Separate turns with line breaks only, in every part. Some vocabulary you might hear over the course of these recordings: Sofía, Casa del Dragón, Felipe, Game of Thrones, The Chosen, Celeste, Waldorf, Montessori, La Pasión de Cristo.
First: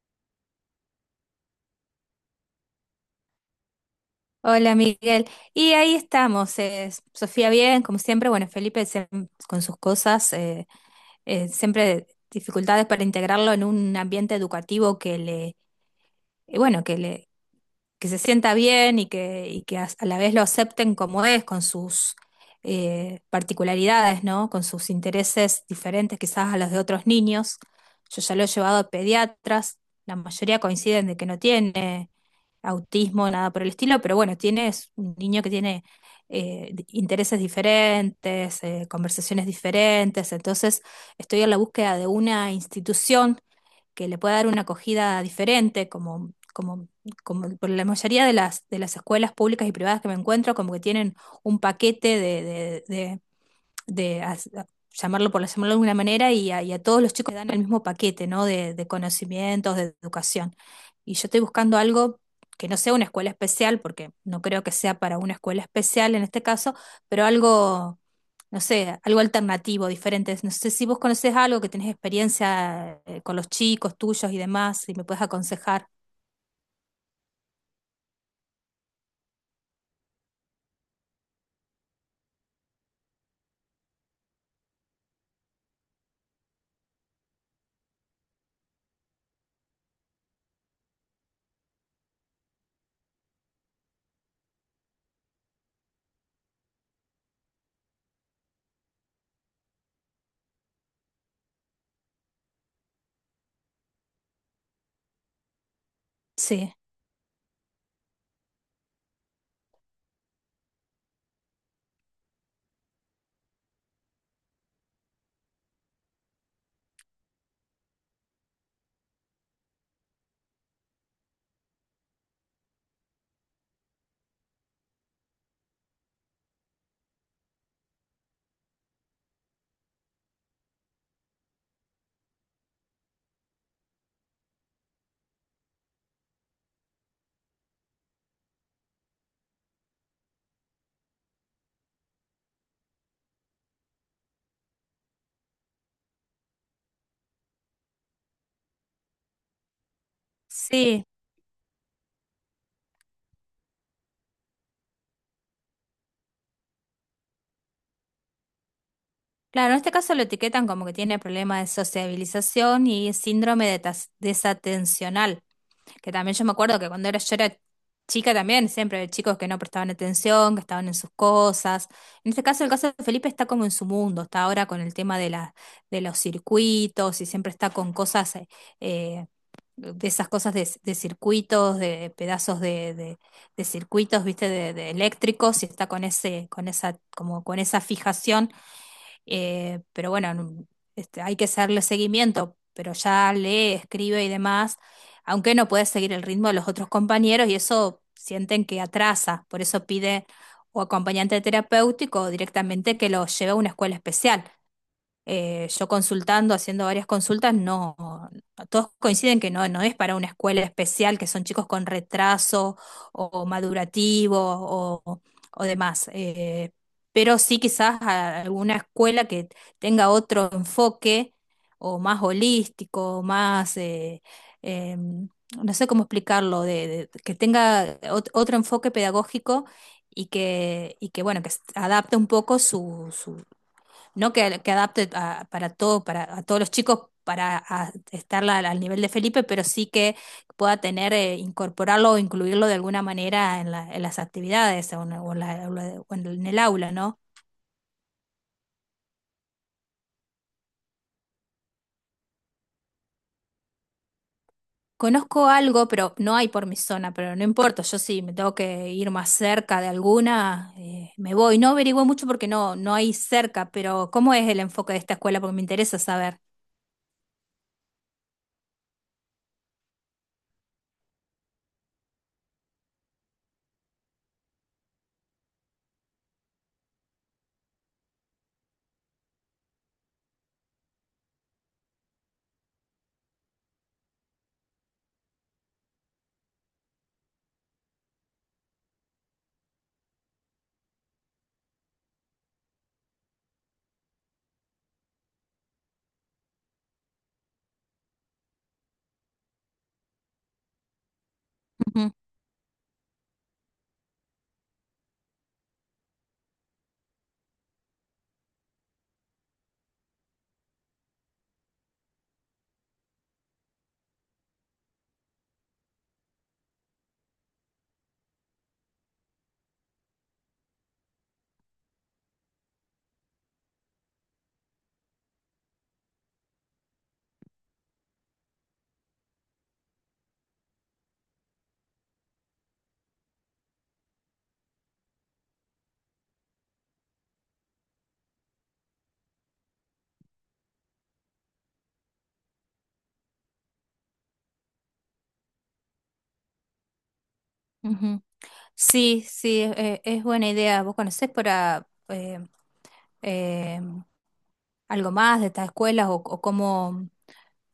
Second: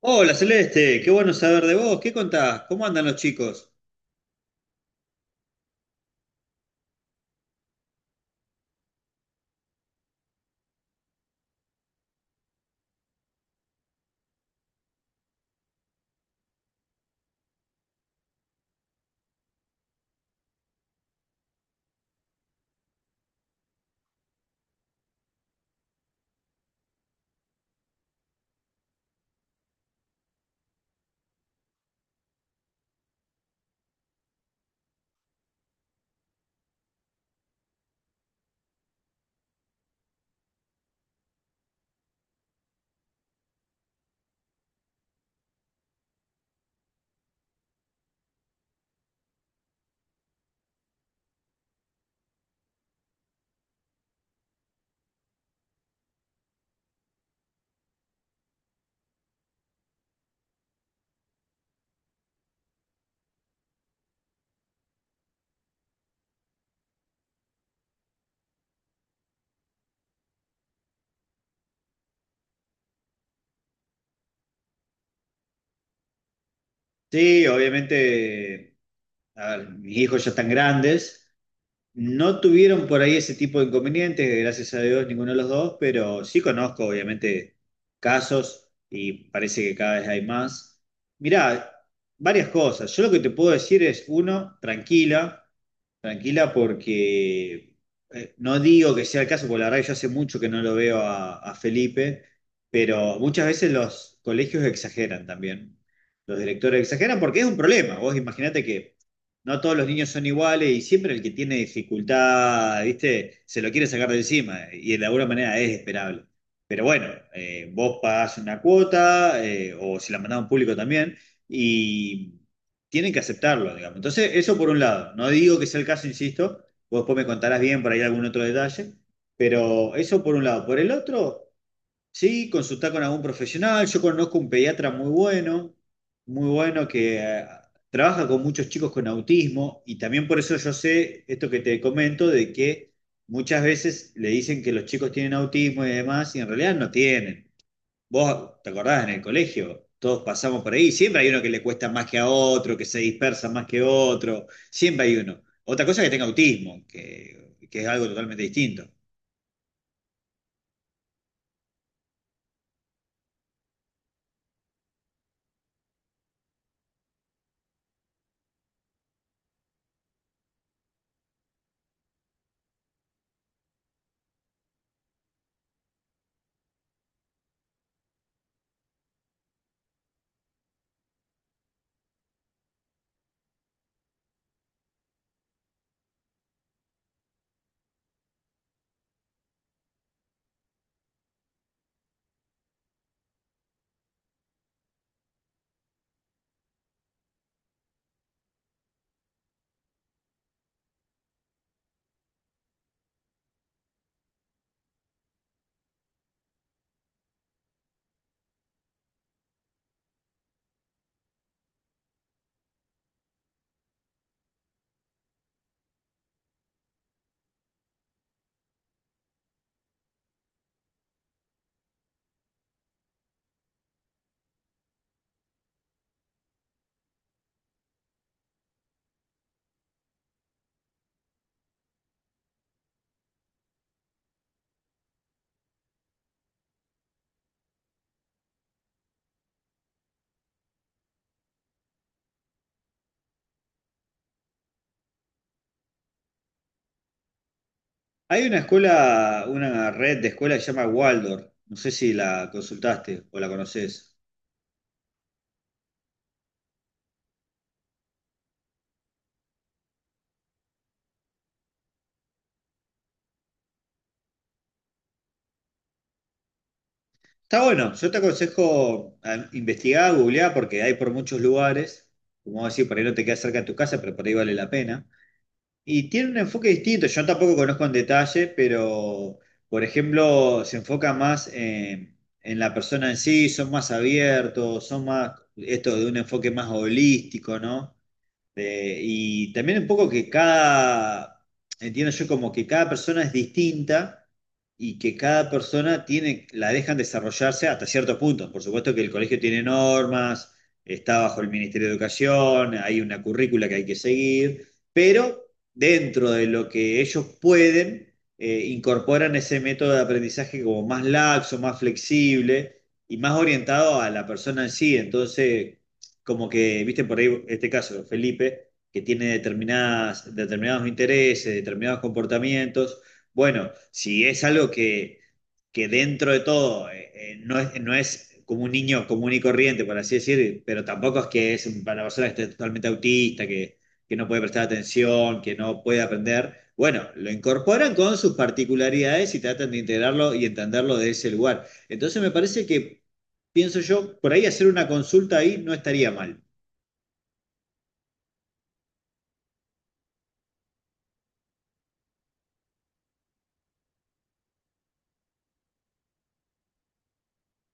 Hola Celeste, qué bueno saber de vos. ¿Qué contás? ¿Cómo andan los chicos?
Hola Miguel, y ahí estamos, Sofía bien, como siempre. Bueno, Felipe con sus cosas. Siempre dificultades para integrarlo en un ambiente educativo bueno, que se sienta bien, y que a la vez lo acepten como es, con sus particularidades, ¿no? Con sus intereses diferentes quizás a los de otros niños. Yo ya lo he llevado a pediatras, la mayoría coinciden de que no tiene autismo, nada por el estilo. Pero bueno, tiene es un niño que tiene intereses diferentes, conversaciones diferentes. Entonces estoy en la búsqueda de una institución que le pueda dar una acogida diferente, como por la mayoría de las escuelas públicas y privadas que me encuentro, como que tienen un paquete de as- a- llamarlo por llamarlo de alguna manera, y a todos los chicos le dan el mismo paquete, ¿no? De conocimientos, de educación. Y yo estoy buscando algo que no sea una escuela especial, porque no creo que sea para una escuela especial en este caso, pero algo, no sé, algo alternativo, diferente. No sé si vos conocés algo, que tenés experiencia con los chicos tuyos y demás, y me puedes aconsejar.
Sí, obviamente, a ver, mis hijos ya están grandes. No tuvieron por ahí ese tipo de inconvenientes, gracias a Dios, ninguno de los dos, pero sí conozco, obviamente, casos y parece que cada vez hay más. Mirá, varias cosas. Yo lo que te puedo decir es, uno, tranquila. Tranquila porque no digo que sea el caso, porque la verdad que yo hace mucho que no lo veo a Felipe, pero muchas veces los colegios exageran también. Los
Sí,
directores exageran porque es un problema. Vos imaginate que no todos los niños son iguales y siempre el que tiene dificultad, ¿viste? Se lo quiere sacar de encima y de alguna manera es esperable. Pero bueno, vos pagás una cuota o si la mandás a un público también y tienen que aceptarlo, digamos. Entonces, eso por un lado. No digo que sea el caso, insisto, vos después me contarás bien por ahí algún otro detalle, pero eso por un lado. Por el otro, sí, consultar con algún profesional. Yo conozco un pediatra muy bueno, muy bueno que trabaja con muchos chicos con autismo y también por eso yo sé esto que te comento de que muchas veces le dicen que los chicos tienen autismo y demás y en realidad no tienen. Vos, ¿te acordás en el colegio? Todos pasamos por ahí.
sí.
Siempre hay uno que le cuesta más que a otro, que se dispersa más que otro. Siempre hay uno. Otra cosa es que tenga autismo, que es algo totalmente distinto.
Claro, en este caso lo etiquetan como que tiene problemas de sociabilización y síndrome de desatencional, que también yo me acuerdo que yo era chica también. Siempre había chicos que no prestaban atención, que estaban en sus cosas. En este caso, el caso de Felipe está como en su mundo. Está ahora con el tema de de los circuitos, y siempre está con cosas, eh, de esas cosas de circuitos, de pedazos de circuitos, viste, de eléctricos. Y está con ese, como con esa fijación. Pero bueno, este, hay que hacerle seguimiento. Pero ya lee, escribe y demás, aunque no puede seguir el ritmo de los otros compañeros, y eso sienten que atrasa. Por eso pide o acompañante terapéutico, o directamente que lo lleve a una escuela especial. Yo consultando, haciendo varias consultas, no, todos coinciden que no, no es para una escuela especial, que son chicos con retraso o madurativo, o, o demás. Pero sí, quizás alguna escuela que tenga otro enfoque, o más holístico, o más, eh, no sé cómo explicarlo, que tenga otro enfoque pedagógico. Y que, y que bueno, que adapte un poco, no que, que adapte para todo, para a todos los chicos, para estar al nivel de Felipe, pero sí que pueda tener, incorporarlo o incluirlo de alguna manera en las actividades, o en la- o en el aula, ¿no?
Hay una escuela, una red de escuelas que se llama Waldorf. No sé si la consultaste o la conoces.
Conozco algo, pero no hay por mi zona. Pero no importa, yo sí me tengo que ir más cerca de alguna, me voy. No averigüé mucho porque no, no hay cerca. Pero ¿cómo es el enfoque de esta escuela? Porque me interesa saber.
Está bueno. Yo te aconsejo a investigar, googlear, porque hay por muchos lugares. Como vos decís, por ahí no te queda cerca de tu casa, pero por ahí vale la pena. Y tiene un enfoque distinto, yo tampoco conozco en detalle, pero por ejemplo se enfoca más en la persona en sí, son más abiertos, esto de un enfoque más holístico, ¿no? Y también un poco que entiendo yo como que cada persona es distinta y que cada persona tiene, la dejan desarrollarse hasta cierto punto. Por supuesto que el colegio tiene normas, está bajo el Ministerio de
Ujú.
Educación, hay una currícula que hay que seguir, pero dentro de lo que ellos pueden, incorporan ese método de aprendizaje como más laxo, más flexible y más orientado a la persona en sí. Entonces como que, viste, por ahí este caso, Felipe, que tiene determinados intereses, determinados comportamientos. Bueno, si es algo que dentro de todo no es, no es como un niño común y corriente, por así decir, pero tampoco es que es una persona que esté totalmente autista, que no puede prestar atención, que no puede aprender. Bueno, lo incorporan con sus particularidades y tratan de integrarlo y entenderlo de ese lugar. Entonces me parece que, pienso yo, por ahí hacer una consulta ahí no estaría mal.
Ujú. Sí, sí, es buena idea. ¿Vos conocés eh, algo más de estas escuelas, o cómo?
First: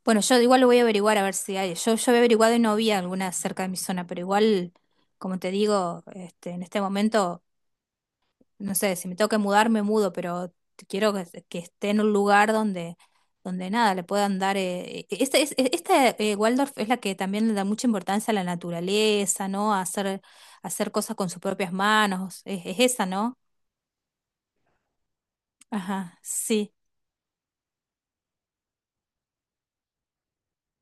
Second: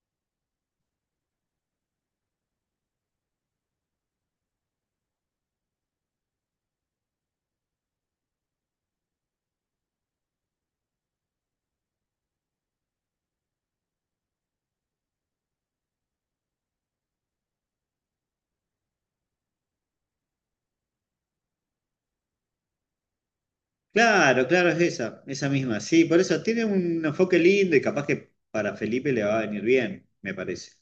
Bueno, yo igual lo voy a averiguar, a ver si hay. Yo había averiguado y no había alguna cerca de mi zona, pero igual, como te digo, este, en este momento, no sé, si me tengo que mudar, me mudo. Pero quiero que esté en un lugar donde nada, le puedan dar... esta, Waldorf, es la que también le da mucha importancia a la naturaleza, ¿no? A hacer cosas con sus propias manos, es esa, ¿no?
Claro, claro, es esa, esa misma. Sí, por
Ajá,
eso tiene
sí.
un enfoque lindo y capaz que para Felipe le va a venir bien, me parece.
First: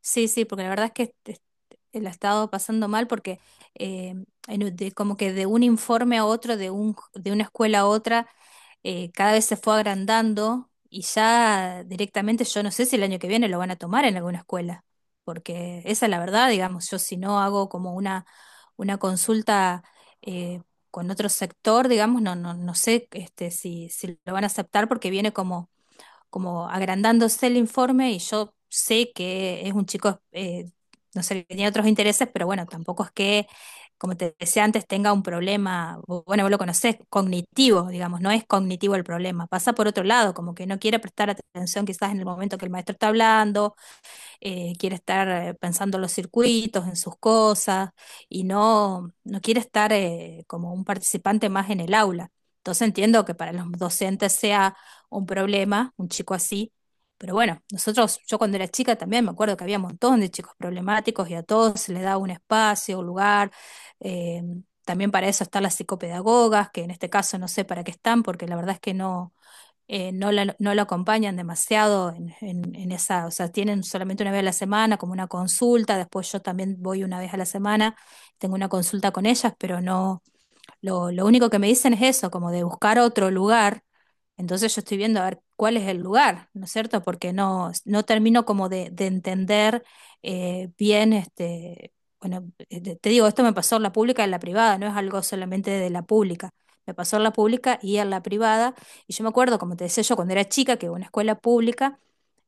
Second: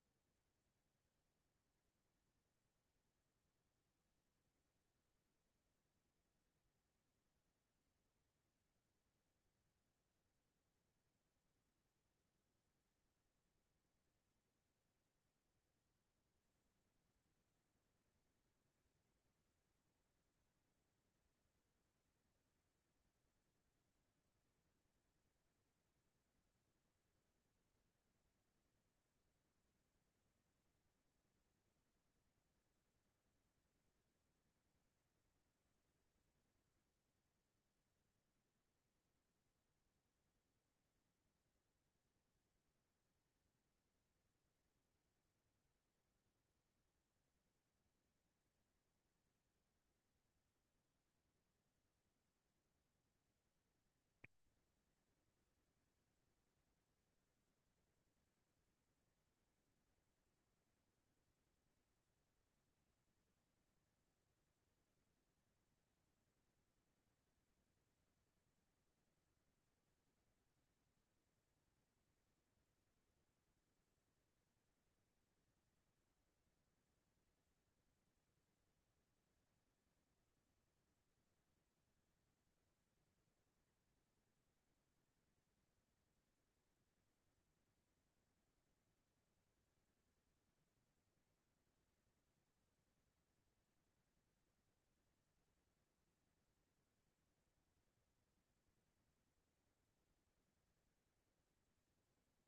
Sí, sí, porque la verdad es que este, la he estado pasando mal porque eh, como que de un informe a otro, de una escuela a otra, cada vez se fue agrandando, y ya directamente yo no sé si el año que viene lo van a tomar en alguna escuela, porque esa es la verdad, digamos. Yo, si no hago como una consulta eh, con otro sector, digamos, no, no, no sé este, si lo van a aceptar, porque viene como agrandándose el informe. Y yo sé que es un chico, no sé, que tiene otros intereses, pero bueno, tampoco es que, como te decía antes, tenga un problema. O bueno, vos lo conocés, cognitivo, digamos. No es cognitivo el problema, pasa por otro lado, como que no quiere prestar atención quizás en el momento que el maestro está hablando. Quiere estar pensando los circuitos, en sus cosas, y no quiere estar como un participante más en el aula. Entonces entiendo que para los docentes sea un problema un chico así. Pero bueno, nosotros, yo cuando era chica también me acuerdo que había un montón de chicos problemáticos y a todos se les daba un espacio, un lugar. eh, También para eso están las psicopedagogas, que en este caso no sé para qué están, porque la verdad es que no. No lo acompañan demasiado en esa, o sea, tienen solamente una vez a la semana como una consulta. Después yo también voy una vez a la semana, tengo una consulta con ellas, pero no, lo lo único que me dicen es eso, como de buscar otro lugar. Entonces yo estoy viendo a ver cuál es el lugar, ¿no es cierto? Porque no, no termino como de entender bien, este, bueno, te te digo, esto me pasó en la pública y en la privada, no es algo solamente de la pública. Me pasó en la pública y en la privada. Y yo me acuerdo, como te decía yo, cuando era chica, que iba a una escuela pública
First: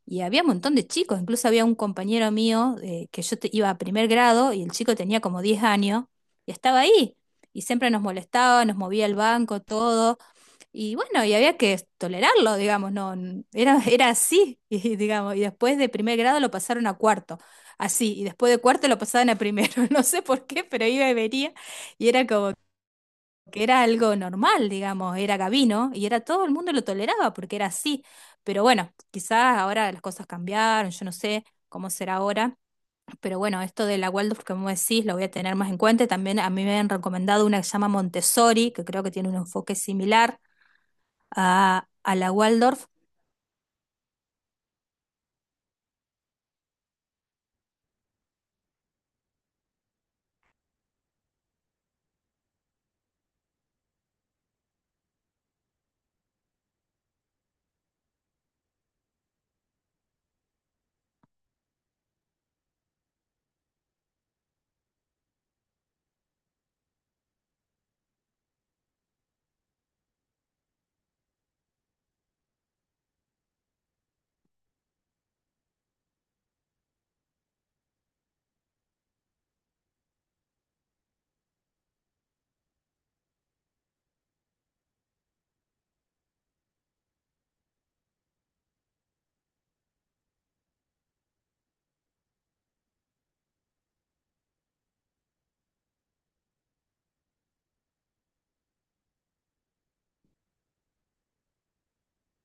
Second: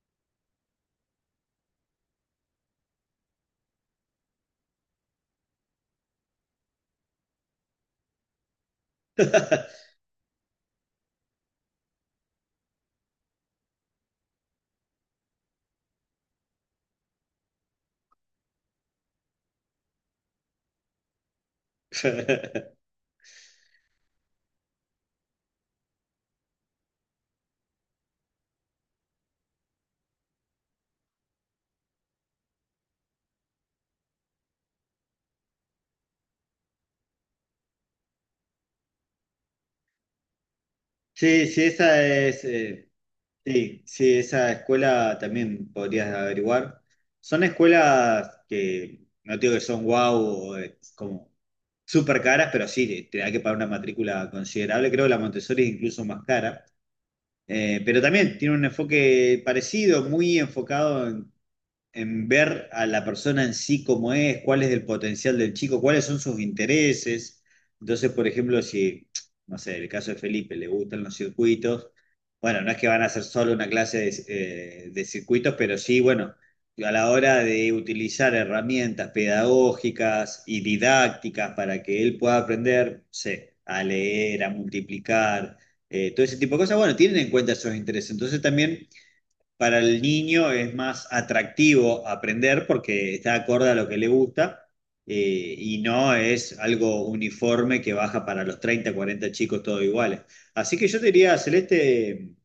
y había un montón de chicos. Incluso había un compañero mío, que yo iba a primer grado y el chico tenía como 10 años y estaba ahí. Y siempre nos molestaba, nos movía el banco, todo. Y bueno, y había que tolerarlo, digamos. No, era así, y, digamos. Y después de primer grado lo pasaron a cuarto, así. Y después de cuarto lo pasaban a primero. No sé por qué, pero iba y venía. Y era como que era algo normal, digamos, era Gabino y era todo el mundo lo toleraba porque era así. Pero bueno, quizás ahora las cosas cambiaron, yo no sé cómo será ahora. Pero bueno, esto de la Waldorf, como decís, lo voy a tener más en cuenta. Y también a mí me han recomendado una que se llama Montessori, que creo que tiene un enfoque similar
Sí, sí, esa
a la
es.
Waldorf.
Sí, sí, esa escuela también podrías averiguar. Son escuelas que no digo que son guau o como súper caras, pero sí, te da que pagar una matrícula considerable. Creo que la Montessori es incluso más cara. Pero también tiene un enfoque parecido, muy enfocado en ver a la persona en sí cómo es, cuál es el potencial del chico, cuáles son sus intereses. Entonces, por ejemplo, no sé, el caso de Felipe, le gustan los circuitos, bueno, no es que van a hacer solo una clase de circuitos, pero sí, bueno, a la hora de utilizar herramientas pedagógicas y didácticas para que él pueda aprender, no sé, a leer, a multiplicar, todo ese tipo de cosas, bueno, tienen en cuenta esos intereses. Entonces también para el niño es más atractivo aprender porque está acorde a lo que le gusta y no es algo uniforme que baja para los 30, 40 chicos todos iguales. Así que yo te diría, Celeste,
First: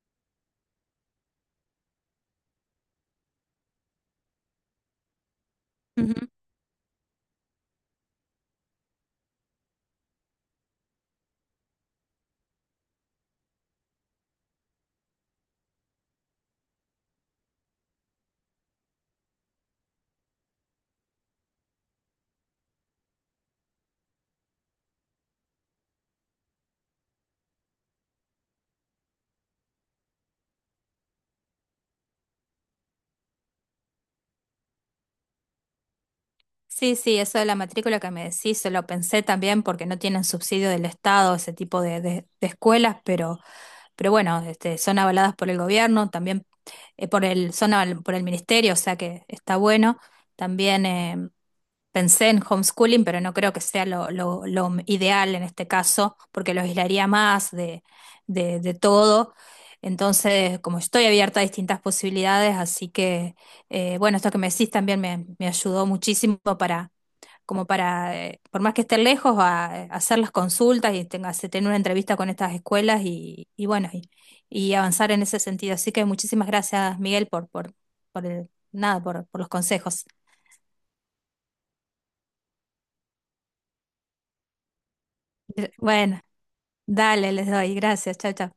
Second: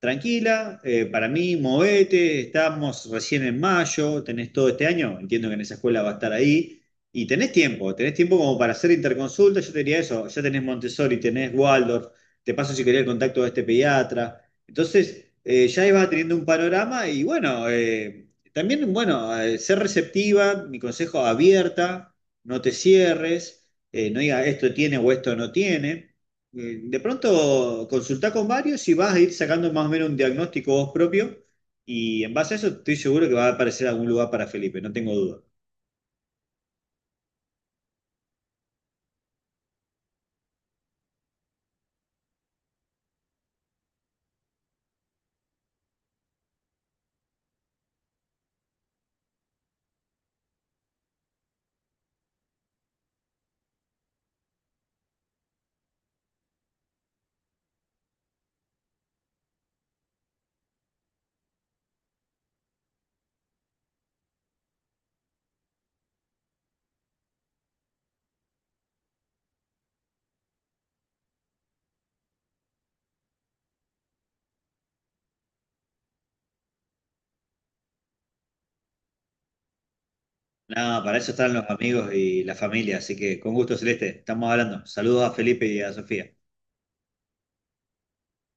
tranquila, para mí, movete, estamos recién en mayo, tenés todo este año, entiendo que en esa escuela va a estar ahí. Y tenés tiempo como para hacer interconsulta, yo te diría eso, ya tenés Montessori, tenés Waldorf, te paso si querés el contacto de este pediatra, entonces, ya ibas teniendo un panorama y bueno, también, bueno, ser receptiva, mi consejo, abierta, no te cierres, no digas esto tiene o esto no tiene. De pronto, consultá con varios y vas a ir sacando más o menos un diagnóstico vos propio y en base a eso estoy seguro que va a aparecer algún lugar para Felipe, no tengo duda.
Sí, sí, eso de la matrícula que me decís, se lo pensé también porque no tienen subsidio del Estado ese tipo de escuelas. Pero bueno, este, son avaladas por el gobierno también, por el ministerio, o sea que está bueno. También pensé en homeschooling, pero no creo que sea lo ideal en este caso, porque lo aislaría más de todo. Entonces, como estoy abierta a distintas posibilidades, así que... Bueno, esto que me decís también me ayudó muchísimo para, como para, por más que esté lejos, a hacer las consultas, y tener una entrevista con estas escuelas. Y bueno, y avanzar en ese sentido. Así que muchísimas gracias, Miguel, nada, por los consejos.
Nada, para eso están los amigos y la familia, así que con gusto, Celeste, estamos hablando. Saludos a Felipe y a
Bueno,
Sofía.
dale, les doy. Gracias. Chao, chao.